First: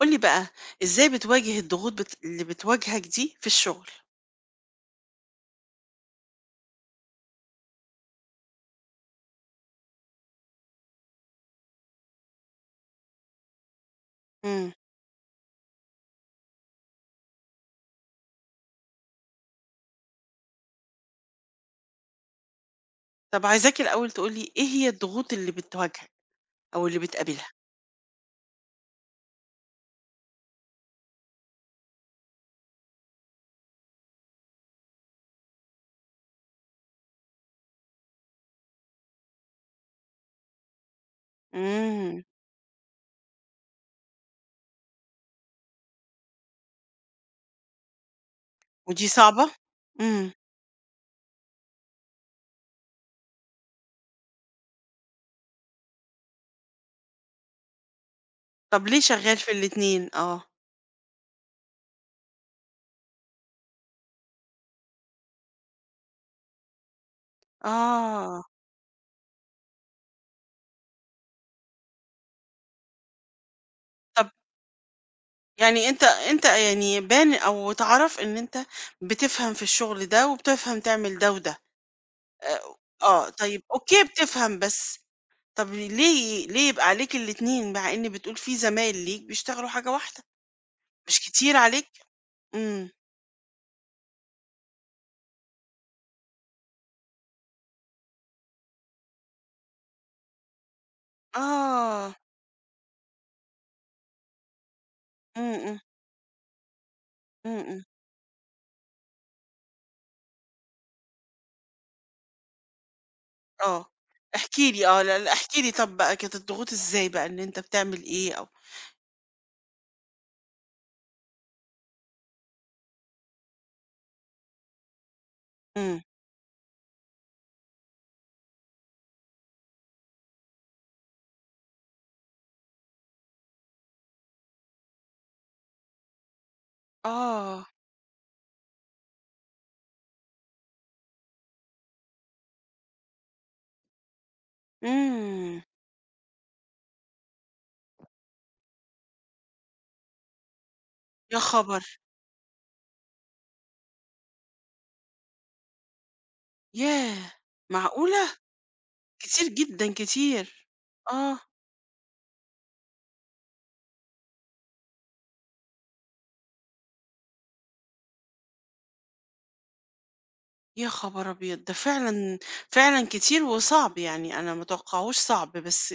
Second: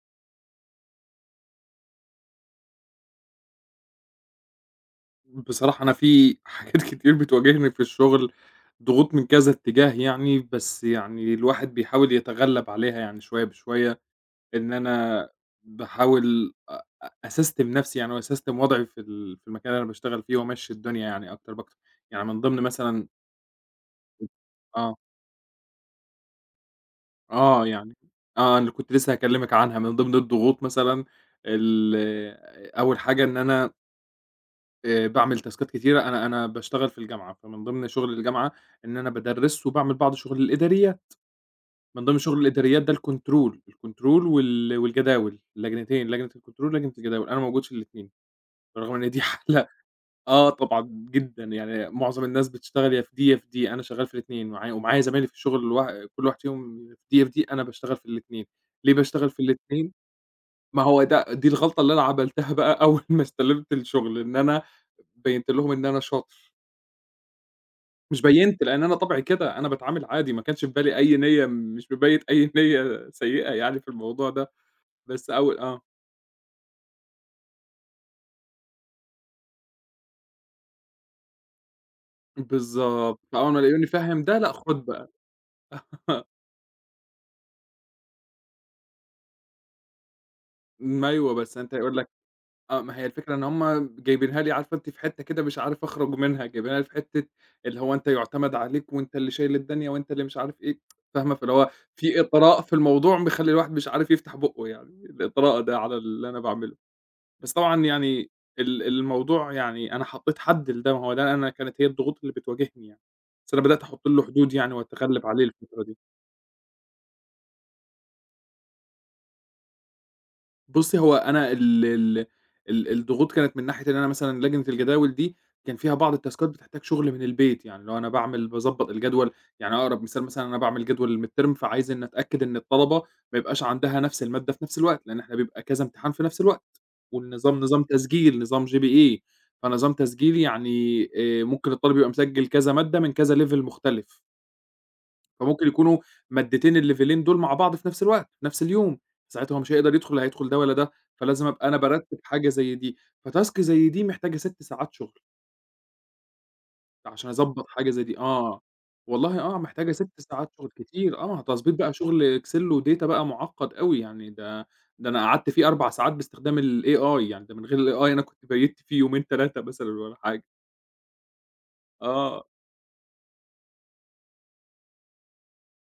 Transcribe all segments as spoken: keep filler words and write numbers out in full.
قُل لي بقى، إزاي بتواجه الضغوط بت اللي بتواجهك دي في الشغل؟ بصراحة أنا في حاجات كتير بتواجهني في الشغل، ضغوط من كذا اتجاه يعني، بس يعني الواحد بيحاول يتغلب عليها يعني شوية بشوية، إمم. إن أنا باحاول أ أ أسستم نفسي يعني وأسستم وضعي في ال في المكان اللي أنا باشتغل فيه وأمشّي الدنيا يعني أكتر باكتر، يعني من ضمن مثلًا طَب عايزاك الأول تقول لي إيه هي آه، الضغوط اللي بتواجهك أو اللي بتقابلها؟ آه يعني آه، أنا كنت لسه هاكلمِك عنها، من ضمن الضغوط مثلًا ال أول حاجة إن أنا آآ باعمل تاسكات كتيرة، أنا أنا باشتغل في الجامعة، فمن ضمن شغل الجامعة إن أنا بادرّس وباعمل بعض شغل الإداريات، من ضمن إمم. شغل الإداريات ده الكنترول، الكنترول وال والجداول، اللجنتين، لجنة الكنترول ولجنة الجداول، أنا موجود في الاتنين، برغم ودي إن دي صعبة؟ حالة إمم. آه طبعًا جدًا، يعني معظم الناس بتشتغل يا في دي يا في دي، أنا شغال في الاتنين، معايا ومعايا زمايلي في الشغل الوا كل واحد فيهم في دي، يا في دي، أنا باشتغل في الاتنين، طَب ليه ليه باشتغل شغّال في في الاتنين؟ الاتنين؟ آه. ما هو ده دي الغلطة اللي أنا عملتها بقى أول ما استلمت الشغل، إن أنا بيّنت لهم إن أنا شاطر. مش آه. بيّنت، لإن أنا طبعي كده، أنا باتعامل عادي، ما كانش في بالي أي نيّة مش مبيّت أي نيّة سيئة يعني في طَب الموضوع ده، بس أول آه، يعني أنت أنت يعني باين أو اتعرف إن أنت بتفهم في الشغل ده وبتفهم تعمل ده وده. آآ بالضبط، آه. فأول ما طيب يلاقوني أوكي فاهم ده، لأ بتفهم خُد بس، بقى طَب ليه ليه يبقى عليك الاتنين مع إن بتقول في زمايل ليك بيشتغلوا حاجة واحدة؟ ما مش أيوه، كتير بس أنت عليك؟ يقول لك آه، إمم. ما هي الفكرة إن هُم جايبينها لي عارفة أنتِ في حتّة كده مش عارف أخرج منها، جايبينها لي في حتّة اللي هو أنت يُعتمد عليك وأنت اللي شايل الدنيا وأنت اللي مش عارف إيه، فاهمة؟ فاللي هو آه. في إطراء في الموضوع مخلّي الواحد مش عارف يفتح بُقّه يعني، إمم، الإطراء إمم، ده على اللي أنا باعمله. إمم، بس إمم. طبعًا يعني ال الموضوع يعني أنا حطّيت حد لده، ما هو ده أنا كانت هي الضغوط اللي بتواجهني يعني، بس أنا بدأت آه. أحُط له حدود احكِ يعني لي آه. لأ، وأتغلّب لأ، عليه احكِ لي الفترة طَب دي. بقى كانت الضغوط إزاي بقى إن أنت بتعمل إيه أو بُصّي، هو أنا ال ال ال الضغوط كانت من ناحية إن أنا مثلًا لجنة الجداول دي، كان فيها إمم. بعض التاسكات بتحتاج شغل من البيت، يعني اللي هو أنا باعمل باضبّط الجدول، يعني أقرب مثال مثلًا أنا باعمل جدول الmidterm فعايز إني أتأكد إن الطلبة ما يبقاش عندها نفس المادة في نفس الوقت، لإن إحنا بيبقى كذا امتحان في نفس الوقت، والنظام آه. نظام تسجيل، نظام جي بي إيه فنظام تسجيل يعني آآ ممكن الطالب يبقى مسجّل كذا مادة من كذا level مختلف. إمم. فممكن يكونوا مدّيتين الليفلين دول مع بعض في نفس الوقت، في نفس اليوم، ساعتها هو مش هيقدر يدخل لا هيدخل ده ولا ده، يا فلازم أبقى أنا خبر! بارتّب حاجة زي دي، فتاسك زي دي محتاجة ستة ساعات شغل عشان ياه! أضبّط حاجة زي دي معقولة! آه، والله كتير آه، محتاجة جدًا، ستة ساعات كتير. شغل كتير آه. آه، تضبيط بقى شغل Excel وdata بقى معقّد أوي يعني ده ده أنا قعدت فيه أربع ساعات باستخدام الAI يعني ده من غير الAI أنا كنت بيّتّ فيه يومين تلاتة مثلًا والّا حاجة، يا خبر أبيض! ده فعلًا آه. فعلًا كتير وصعب، يعني أنا ما اتوقّعهوش صعب، بس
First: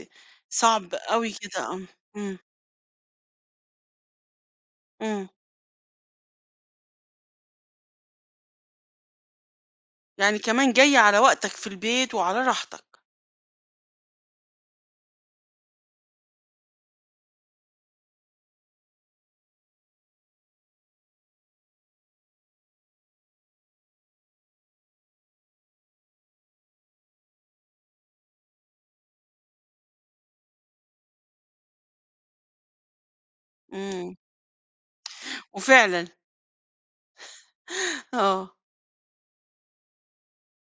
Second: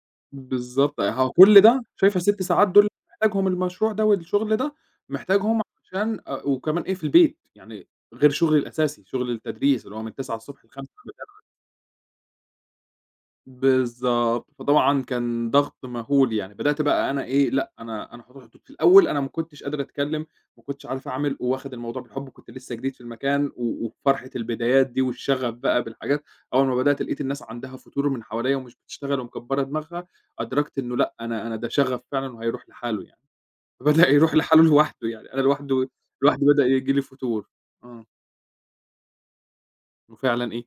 صعب بالضبط، ه أوي كل كده آه. ده شايفة إمم، ستة ساعات دول محتاجهم المشروع ده والشغل ده، إمم. محتاجهم عشان آآ وكمان إيه، في البيت، يعني غير شغلي الأساسي، شغل التدريس اللي هو من تسعة يعني كمان ل17:الخامسة جاي على وقتك في البيت وعلى راحتك. بالضبط، فطبعًا كان ضغط مهول يعني، بدأت بقى أنا إيه، لأ أنا أنا هاروح الدك في الأول أنا ما كنتش قادر أتكلّم، ما كنتش عارف أعمل، وواخد الموضوع بالحُب، كنت لسه جديد في المكان و وفرحة البدايات دي والشغف بقى بالحاجات، أول ما بدأت لقيت الناس عندها فتور من حواليّا ومش بتشتغل ومكبّرة دماغها، أدركت إنه لأ، أنا أنا ده شغف فعلًا وهيروح لحاله يعني، فبدأ إمم. يروح لحاله لوحده يعني، أنا لوحده وفعلًا. لوحدي بدأ ييجي لي فتور، آه، آه. وفعلًا إيه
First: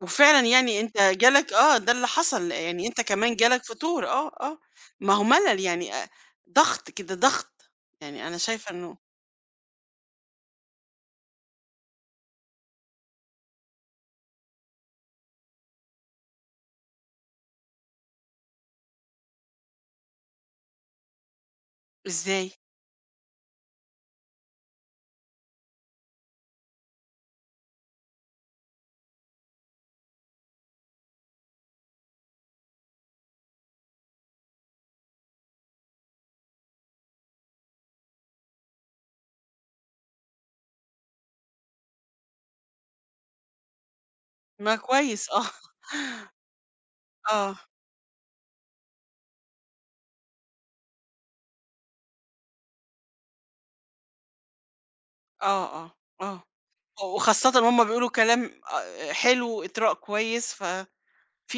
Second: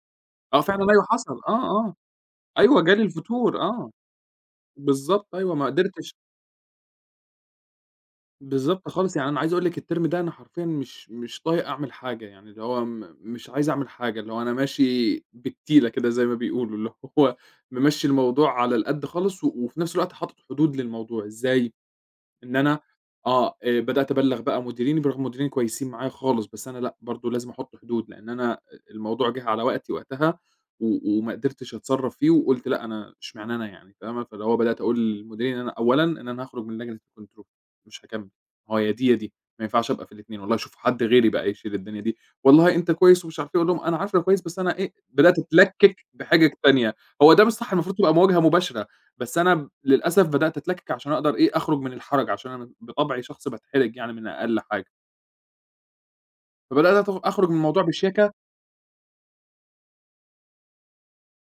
وفعلًا آه، يعني فعلًا أنت أيوه حصل، جالك آه، آه، ده آه، اللي حصل، أيوه يعني أنت جالي كمان الفتور، جالك آه. فطور آه، آه، ما هو بالضبط أيوه، ملل ما يعني آآ، قدرتش ضغط كده، ضغط، يعني أنا شايفة بالضبط إنه خالص، يعني أنا عايز أقول لِك الترم ده أنا حرفيًا مش مش طايق أعمل حاجة، يعني اللي هو م مش عايز أعمل حاجة، اللي هو أنا ماشي بالتيلة كده زي ما بيقولوا، اللي هو ممشّي الموضوع على القد خالص، و وفي نفس الوقت حاطط حدود للموضوع، إزاي؟ إزاي؟ إن أنا آه، آآ بدأت أبلّغ بقى مديريني برغم مديريني كويسين معايا خالص، بس أنا لأ، برضه لازم أحُط حدود، لإن أنا الموضوع جِه على وقتي وقتها و وما قدرتش أتصرّف فيه وقُلت لأ، أنا إشمعنى أنا يعني فاهمة؟ فاللي هو بدأت أقول للمديرين إن أنا أولًا إن أنا هاخرج من لجنة الكنترول، مش هاكمّل، هو يا دي، يا دي، ما ينفعش أبقى في الاتنين، والله شوفوا حد غيري بقى يشيل الدنيا دي، والله أنت كويس ومش عارف إيه، أقول لهم أنا عارف أنا كويس بس ما أنا إيه، كويس بدأت آه، أتلكِّك بحجج تانية، هو ده مش آه، صح المفروض تبقى مواجهة مباشرة. بس أنا ب للأسف بدأت أتلكِّك عشان أقدر إيه، أخرُج من الحَرَج، عشان أنا بطبعي شخص باتحرج يعني من أقل حاجة، آه، آه، آه، فبدأت أت أخرُج وخاصةً من الموضوع وهُم بيقولوا بشياكة، كلام آآ، حلو وإطراء كويس، ففي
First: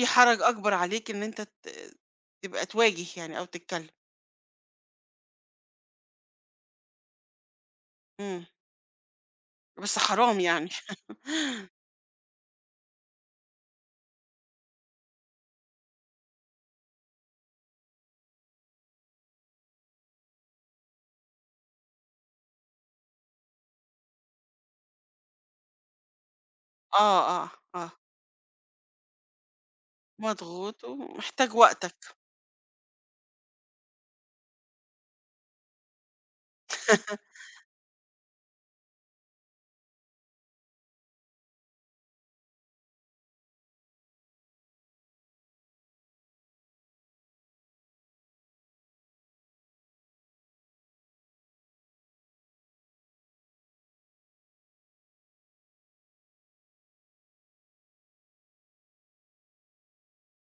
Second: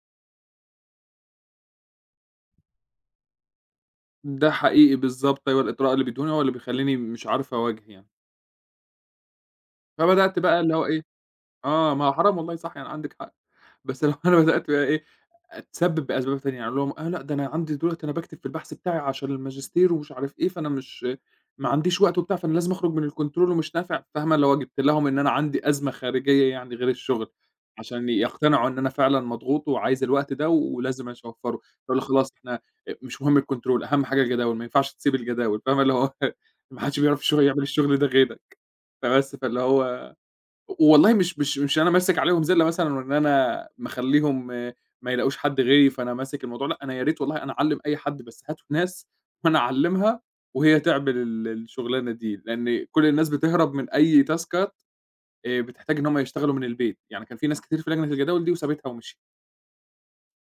حرج أكبر عليك إن أنت ت تبقى تواجه يعني أو تتكلم، ده حقيقي بالضبط أيوه، الإطراء اللي بيدّوني هو اللي بيخلّيني مش عارف أواجه يعني، إمم، بس فبدأت حرام بقى يعني، اللي هو إيه آه، ما هو حرام والله صح يعني عندِك حق، بس اللي هو أنا بدأت بقى إيه، تسبب بأسباب تانية، يعني أقول لهم آه لأ ده أنا عندي دلوقتي أنا باكتب في البحث بتاعي عشان الماجستير ومش عارف إيه، فأنا مش ما عنديش وقت وبتاع، فأنا لازم أخرج من الcontrol ومش نافع، فاهمة؟ اللي هو جبت لهم إن أنا عندي أزمة خارجية يعني غير آه، الشغل، آه، آه، عشان يقتنعوا إن أنا فعلًا مضغوط وعايز الوقت ده مضغوط ولازم أش ومحتاج أوفّره، فأقول له وقتك، خلاص إحنا أ مش مهم الcontrol أهم حاجة الجداول، ما ينفعش تسيب الجداول، فاهمة؟ اللي هو ما حدش بيعرف الشغل يعمل الشغل ده غيرك، فبس فاللي هو والله مش مش مش أنا ماسك عليهم زِلّة مثلًا وإن أنا مخلّيهم آه، ما يلاقوش حد غيري فأنا ماسك الموضوع، لأ، أنا يا ريت والله أنا أعلّم أي حد، بس هاتوا ناس وأنا أعلّمها وهي تعمل ال الشغلانة دي، لإن كل الناس بتهرب من أي تاسكات آآ بتحتاج إن هم يشتغلوا من البيت، يعني كان في ناس كتير في لجنة الجداول دي وسابتها ومشيت.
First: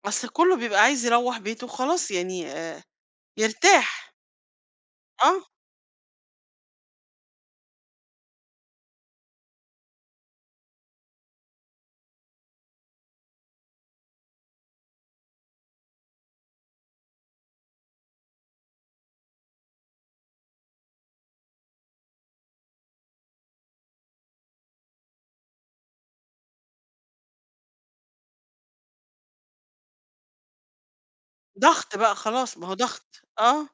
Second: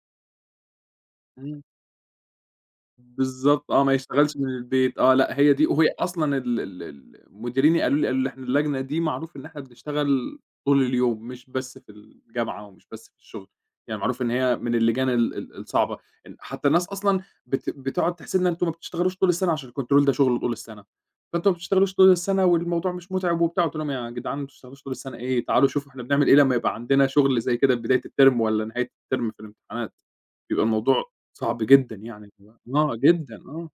أصل كله بيبقى عايز يروّح بيته وخلاص يعني بالضبط آه، ما يرتاح، يشتغلش من البيت آه، آه، لأ هي دي وهي أصلًا ال ال ال مديريني قالوا لي قالوا لي: "إحنا اللجنة دي معروف إن إحنا بنشتغل طول اليوم، مش بس في الجامعة ومش بس في الشغل." يعني معروف إن هي من اللجان ال ال الصعبة، إن حتى الناس أصلًا بت بتقعد تحسدنا أنتم ما بتشتغلوش طول السنة عشان الكنترول ده شغله طول السنة، فأنتم ما بتشتغلوش طول السنة والموضوع مش متعب وبتاع، قُلت لهم: "يا جدعان ما بتشتغلوش طول السنة إيه، تعالوا شوفوا إحنا بنعمل إيه لمّا يبقى عندنا شغل زي كده بداية الترم والّا نهاية الترم في الامتحانات." بيبقى الموضوع صعب ضغط جدًا بقى يعني خلاص، ما هو آه ضغط، جدًا، آه، آه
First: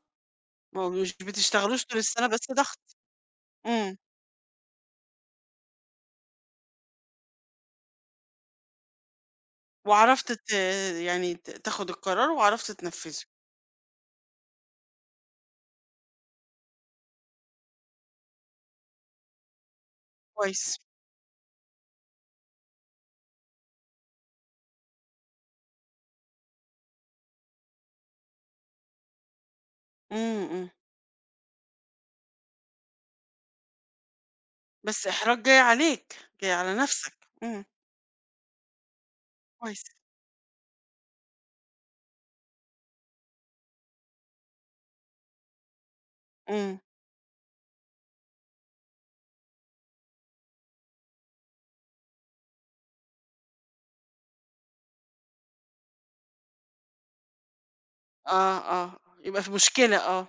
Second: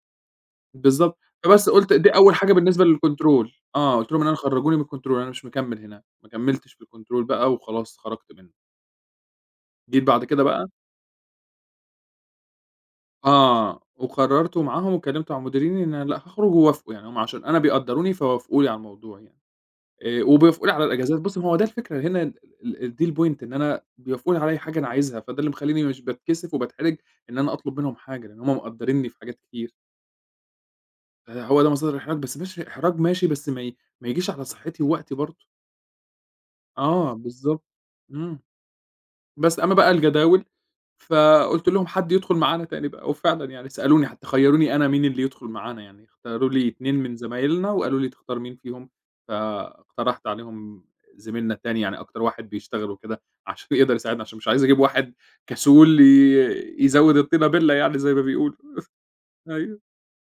ما هو مش بالضبط، فبس بتشتغلوش قُلت طول دي السنة أول بس حاجة بالنسبة ضغط، للكنترول، إمم، آه، قُلت لهم إن أنا خرّجوني من الكنترول أنا مش مكمّل هنا، ما كمّلتش في الكنترول بقى وخلاص خرجت منه، جيت بعد وعرفت كده ت بقى يعني ت تاخد القرار وعرفت تنفّذه، آه، وقررت ومعاهم واتكلمت مع مديريني إن أنا لأ هاخرج ووافقوا، يعني هُم عشان أنا بيقدّروني فوافقوا لي على الموضوع يعني، آآ وبيوافقوا لي كويس، على الأجازات، بُص ما هو ده الفكرة هنا ال ال دي الpoint إن أنا بيوافقوا لي على أي حاجة أنا عايزها، فده اللي مخلّيني مش باتكسف وباتحرج إن أنا أطلب منهم حاجة، لإن هُم مقدّرينّي في حاجات كتير. إمم، إمم، آآ هو ده مصدر الإحراج، بس ماشي إحراج ماشي، بس ما ي ما يجيش على صحّتي بس ووقتي إحراج برضه. جاي عليك، جاي على آه نفْسك، إمم، بالضبط. إمم. بس أمّا كويس، بقى الجداول، فقُلت لهم حد يدخل معانا تاني بقى، وفعلًا يعني سألوني حتى خيّروني أنا مين اللي يدخل معانا يعني، اختاروا لي إمم، اتنين من زمايلنا وقالوا لي تختار مين فيهم، فاقترحت عليهم زميلنا التاني يعني أكتر واحد بيشتغل وكده، عشان يقدر يساعدنا، عشان مش عايز أجيب واحد كسول ي يزوّد الطينة بِلّة يعني زي ما بيقولوا. آه، آه، يبقى في أيوه. مشكلة آه،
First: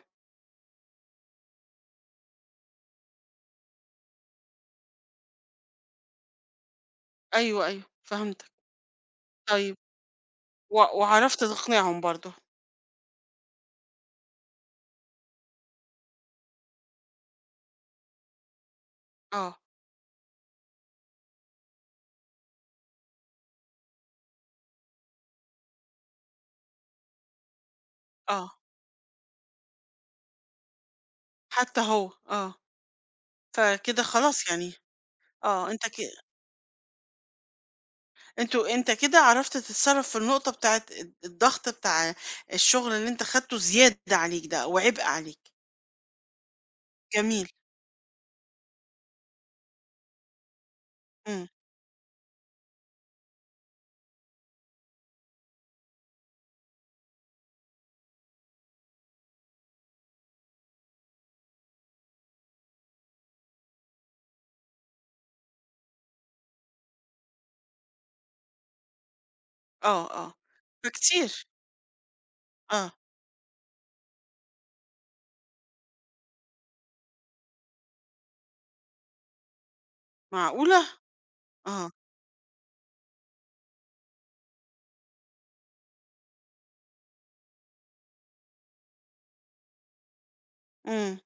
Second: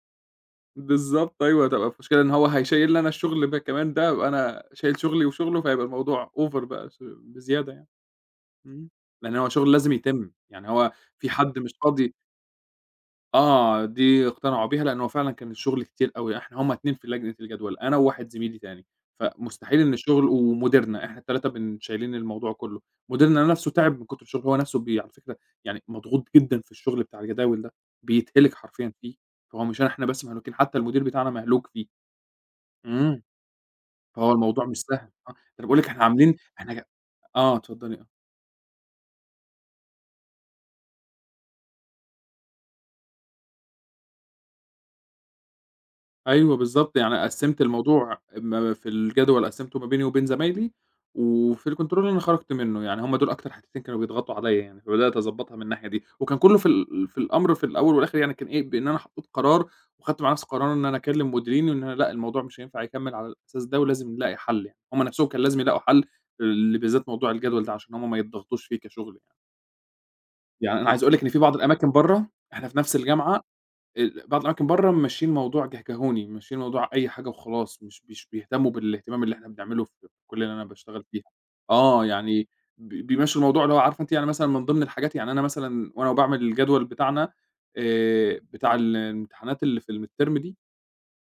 بالضبط أيوه، هتبقى المشكلة إن هو هيشيّل لي أنا الشغل ب كمان ده، أبقى أنا شايل شغلي وشغله، فهيبقى الموضوع over بقى ش أيوه، بزيادة أيوه، يعني، فهمتك، إمم، لإن هو شغل طيب لازم يتم، يعني و هو في وعرفت حد مش تقنعهم فاضي برضه، آه، دي اقتنعوا بيها لأن هو فعلًا كان الشغل كتير أوي، إحنا هُم اتنين في لجنة الجدول، أنا وواحد زميلي تاني، آه، فمستحيل إن الشغل ومديرنا، إحنا ال3 بن شايلين الموضوع كله، مديرنا نفسه تعب من كتر الشغل، هو نفسه بي على فكرة يعني مضغوط جدًا في الشغل بتاع الجداول ده، آه، بيتهلك حرفيًا فيه، فهو مش أنا إحنا بس مهلوكين، حتى المدير بتاعنا مهلوك حتى فيه. هو، آه، إمم، فكده فهو خلاص الموضوع يعني مش سهل، آه، أنا آه، باقول أنت لِك ك إحنا عاملين إحنا ج آه، اتفضلي آه، أنتوا أنت كده عرفت تتصرّف في النقطة بتاعة الض الضغط بتاع الشغل اللي أنت خدته زيادة عليك ده أو عبء عليك، أيوه بالضبط، يعني جميل، قسّمت الموضوع ما في الجدول قسّمته ما بيني وبين زمايلي، إمم، وفي الcontrol أنا خرجت منه، يعني هُم دول أكتر حاجتين كانوا بيضغطوا عليَّ يعني، فبدأت أضبّطها من الناحية دي، وكان كلّه في ال في الأمر في الأول والآخر يعني كان إيه، بإن أنا حطيت قرار وخدت مع نفسي قرار إن أنا أكلّم مديريني وإن أنا لأ، الموضوع مش هينفع يكمّل على الأساس ده ولازم نلاقي حل يعني، هُم نفسهم كان لازم يلاقوا حل ل بالذات موضوع الجدول ده عشان هُم ما يتضغطوش فيه كشغل يعني. آه، آه، يعني أنا عايز أقول لِك إن في فكتير، بعض الأماكن برّه، إحنا في آه، نفس الجامعة ال بعض الأماكن برّه ممشّيين الموضوع جهجهوني، ممشّيين الموضوع أي حاجة وخلاص، مش مش بيهتموا بالاهتمام اللي إحنا بنعمله في الكلية اللي أنا معقولة! باشتغل فيها. آه، آه، يعني ب بيمشّوا الموضوع اللي هو عارفة أنتِ، يعني مثلًا من ضمن الحاجات، يعني أنا مثلًا وأنا باعمل الجدول بتاعنا، آآ، بتاع ال الامتحانات اللي في الmidterm دي، إمم،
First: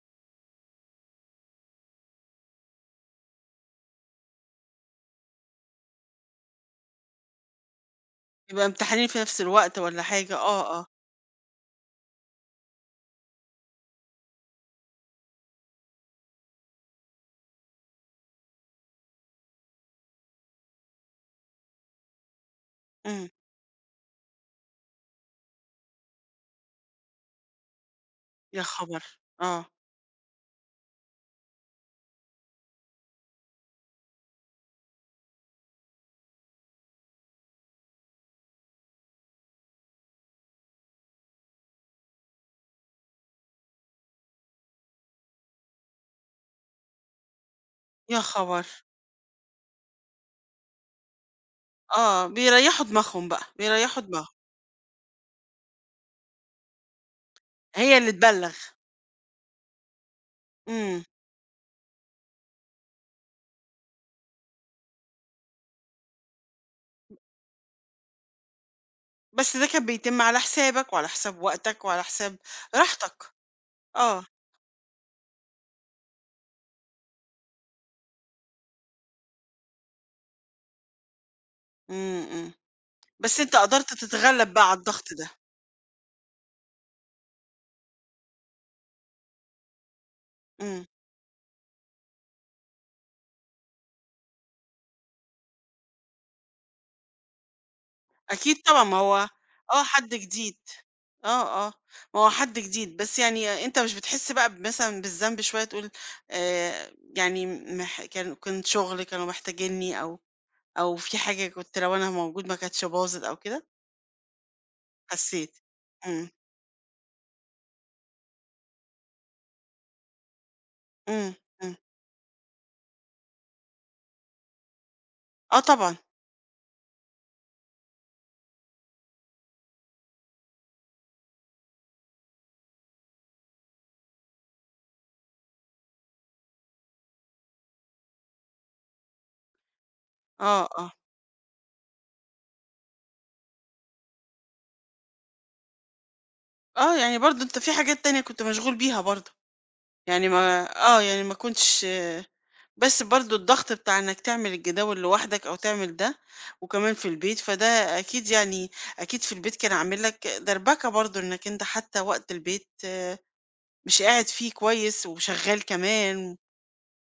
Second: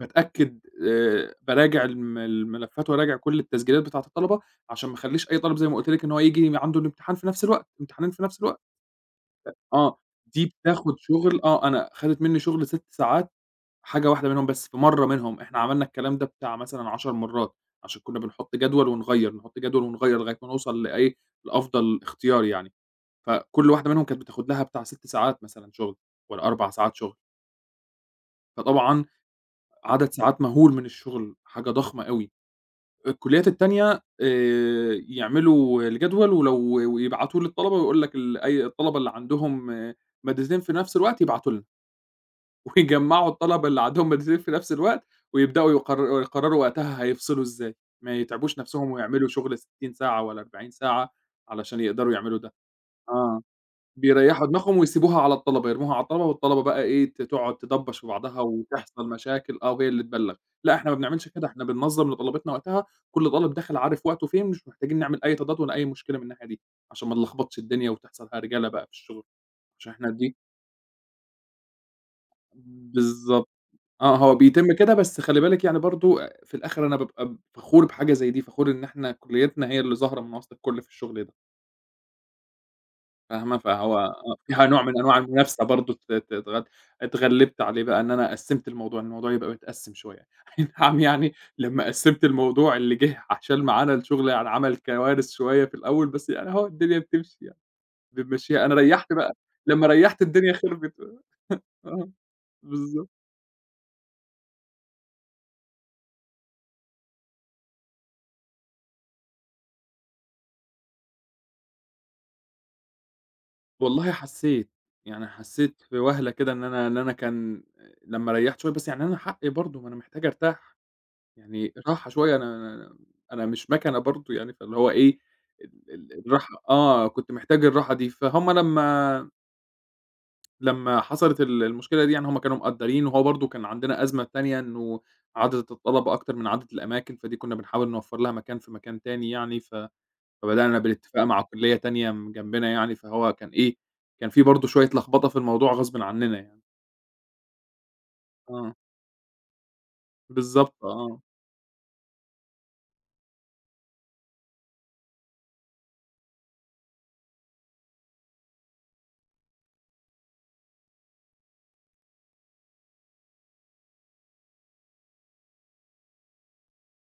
باتأكد، آآ، باراجع الم الملفات وأراجع كل التسجيلات بتاعة الطلبة، عشان ما اخلّيش أي طالب زي ما قُلت لِك إن هو ييجي م عنده الامتحان في نفس الوقت، امتحانين في نفس الوقت. يبقى امتحانين في نفس الوقت آه، والّا حاجة، دي آه، آه، بتاخد شغل، آه، أنا خدت منّي شغل ستة ساعات، حاجة واحدة منهم بس في مرّة منهم، إحنا عملنا الكلام ده بتاع مثلًا عشر مرّات، عشان كنّا بنحُط جدول ونغيّر، نحُط جدول ونغيّر لغاية ما نوصل لإيه، لأفضل اختيار يعني، إمم، فكل واحدة منهم كانت بتاخد لها بتاع ستة ساعات مثلًا شغل والّا أربع ساعات شغل، يا خبر! فطبعًا آه، عدد ساعات مهول من الشغل، حاجة ضخمة أوي. الكليات التانية، آآ، يعملوا الجدول ولو ويبعتوه للطلبة، ويقول لك ال أي الطلبة اللي عندهم مادتين في نفْس الوقت يبعتوا لنا. ويجمّعوا الطلبة اللي عندهم ماجستير في نفس الوقت، ويبدأوا يقرر يقرروا وقتها هيفصلوا إزاي، ما يا يتعبوش خبر! نفسهم ويعملوا شغل ستين ساعة والّا أربعين ساعة علشان يقدروا آه، يعملوا ده. بيريّحوا دماغهم آه، بقى، بيريّحوا دماغهم، بيريّحوا دماغهم ويسيبوها على الطلبة، يرموها على الطلبة والطلبة بقى إيه، ت تقعد هي تدبّش في اللي بعضها تبلّغ، وتحصل مشاكل، آه، وهي اللي تبلّغ. لأ، إحنا ما إمم، بنعملش كده، إحنا بننظّم لطلبتنا وقتها، كل طالب داخل عارف وقته فين، مش محتاجين نعمل أي تضاد ولا أي مشكلة من الناحية دي، عشان ما نلخبطش الدنيا وتحصل هرجلة بقى في الشغل، بس ده كان عشان إحنا بيتم دي على حسابك وعلى حساب وقتك وعلى حساب راحتك، بالضبط. آه، آه، هو بيتم كده، بس خلّي بالِك يعني برضه، آآ، في الآخر أنا بابقى فخور بحاجة زي دي، فخور إن إحنا كُلّيتنا هي اللي ظاهرة من وسط الكل في الشغل ده، إمم، إمم. بس أنت فاهمة؟ قدرت فهو آه، تتغلب فيها بقى على نوع من الضغط أنواع ده، المنافسة برضه، ت ت اتغ اتغلِّبت عليه بقى إن أنا قسِّمت الموضوع، الموضوع يبقى متقسِّم شوية. أي إمم، نعم، يعني لمّا قسِّمت الموضوع اللي جِه عشان معانا الشغل يعني عمل كوارث شوية في الأول، بس يعني أهو الدنيا بتمشي يعني، أكيد بنمشّيها، أنا طبعًا ما ريّحت هو بقى، آه لمّا حد ريّحت الدنيا جديد، خربت، آه، آه، آه، ما هو حد جديد، بالضبط. بس يعني أنت مش بتحس بقى ب مثلًا بالذنب شوية تقول آآ، يعني مح كان كنت شغل كانوا محتاجينّي أو أو في حاجة كنت لو أنا موجود ما كانتش باظت أو كده، والله حسّيت، يعني حسيت؟ حسّيت في إمم، وهلة كده إن أنا إن أنا كان لمّا ريّحت شوية، بس يعني أنا حقّي برضه، ما أنا محتاج أرتاح، إمم، يعني إمم، راحة شوية، أنا أنا أنا مش مَكَنة برضه يعني، فاللي هو إيه آه ال طبعًا، ال الراحة آه، كنت محتاج الراحة دي، فهُم لمّا لمّا حصلت ال المشكلة دي يعني، هُم كانوا مقدّرين، وهو برضه كان عندنا أزمة تانية إنه عدد الطلبة أكتر من عدد الأماكن، فدي كنا بنحاول نوفّر لها مكان في مكان تاني يعني، ف آه، فبدأنا آه، بالاتفاق مع كلية تانية م جنبنا يعني، فهو كان إيه، كان في برضه شوية لخبطة في الموضوع غصبٍ عننا يعني. آه، يعني برضه أنت في حاجات تانية كنت مشغول آه، بيها برضه، يعني ما بالضبط، آه، آه، يعني ما كنتش بس برضه الضغط بتاع إنك تعمل الجداول لوحدك أو تعمل ده وكمان في البيت فده أكيد يعني أكيد في البيت كان عامل لك دربكة برضه إنك أنت حتى وقت البيت آه، مش قاعد فيه كويس وشغال كمان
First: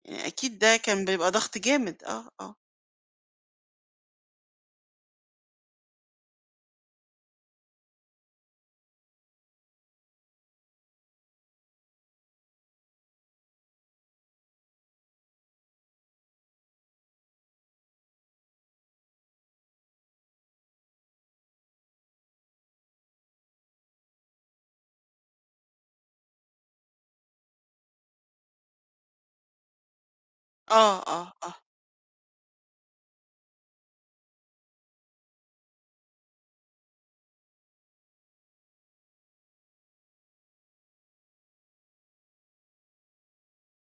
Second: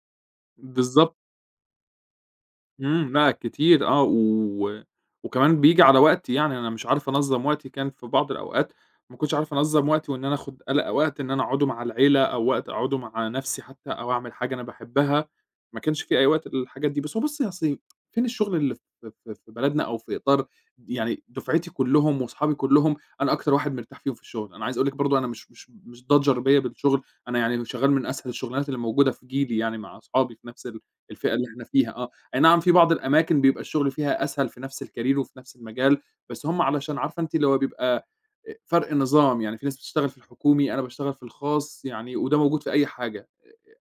يعني أكيد ده كان بالضبط. بيبقى ضغط جامد اه اه إمم، لأ كتير، آه، و وكمان بييجي على وقتي يعني، أنا مش عارف أنظّم وقتي، كان في بعض الأوقات ما كنتش عارف أنظّم وقتي، وإن أنا آخُد ألا وقت إن أنا أقعده مع العيلة أو وقت أقعده مع نَفْسي حتى أو أعمل حاجة أنا باحبها، ما كانش في أي وقت للحاجات دي، بس هو بُصّي أصل فين الشغل اللي في في في بلدنا أو في إطار، يعني دُفعتي كُلّهم وأصحابي كُلّهم، أنا أكتر واحد مرتاح فيهم في الشغل، أنا عايز أقول لِك برضه أنا مش مش مش ضجّة رِبِيّة بالشغل، أنا يعني شغّال من أسهل الشغلانات اللي موجودة في جيلي يعني مع أصحابي في نَفْس ال اه اه الفئة اللي اه إحنا فيها، آه. أي نعم، في بعض الأماكن بيبقى الشغل فيها أسهل في نفس الcareer وفي نفس المجال، بس هم علشان عارفة أنتِ اللي هو بيبقى آآ فرق نظام، يعني في ناس بتشتغل في الحكومي، أنا باشتغل في الخاص، يعني وده موجود في أي حاجة،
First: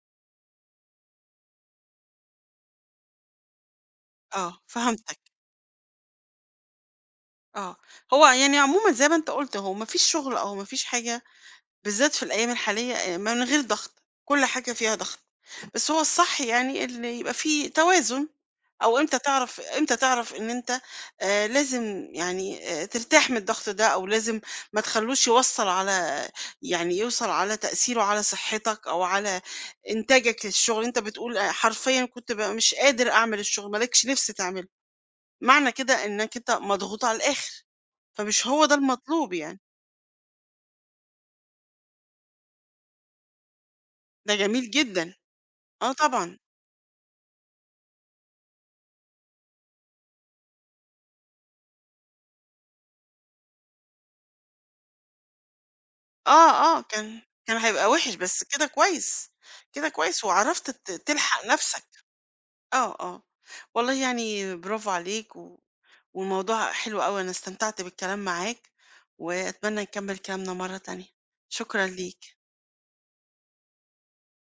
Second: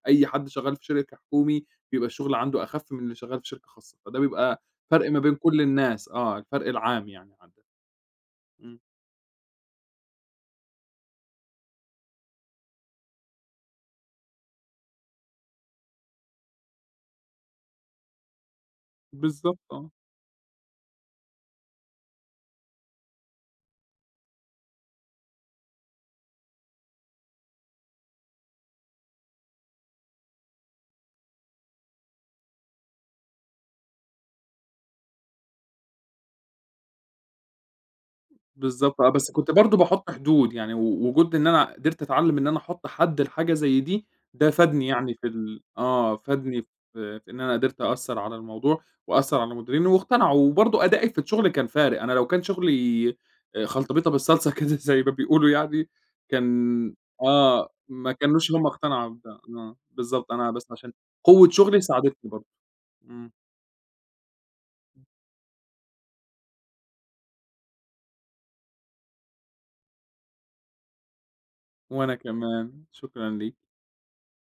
أي حد شغال في شركة حكومي بيبقى الشغل عنده أخَف من اللي شغال في شركة خاصة، فده اه بيبقى فرق ما فهمتك. بين كل الناس، آه، الفرق العام يعني عندنا. اه هو يعني إمم، عموما زي ما انت قلت هو مفيش شغل او مفيش حاجة بالذات في الأيام الحالية آآ من غير ضغط، كل حاجة فيها ضغط، بس هو الصح يعني إن يبقى في توازن، أو إمتى بالضبط، تعرف آه. إمتى تعرف إن أنت آآ لازم يعني آآ ترتاح من الضغط ده، أو لازم ما تخلّوش يوصّل على يعني يوصل على تأثيره على صحتك أو على إنتاجك للشغل، أنت بتقول آآ حرفيًا كنت بابقى مش قادر أعمل الشغل، ما لكش نِفْس تعمله، معنى كده إنك أنت مضغوط على الآخر، فمش هو ده بالضبط، آه، بس المطلوب كنت يعني، برضه باحُط حدود، يعني و وجود إن أنا قدرت أتعلّم إن أنا أحُط حد لحاجة زي دي، ده ده جميل فادني جدًا، يعني في ال آه آه، طبعًا. فادني في في إن أنا قدرت أأثّر على الموضوع وأأثّر على مديريني واقتنعوا، وبرضه أدائي في الشغل كان فارق، أنا لو كان شغلي آآ خلطبيطة بالصلصة كده زي ما بيقولوا يعني، آه، آه، كان كان كان آه، هيبقى ما وِحِش، بس كانوش هم كده اقتنعوا كويس، بده، آه، كده كويس بالضبط، أنا وعرفت بس ت عشان تلحق قوة شغلي نَفْسك. ساعدتني برضه، آه، آه. إمم، والله يعني برافو عليك و والموضوع حلو أوي، أنا استمتعت بالكلام معاك وأتمنى نكمّل كلامنا مرّة تانية. شكرًا وأنا ليك. كمان، شكرًا ليك.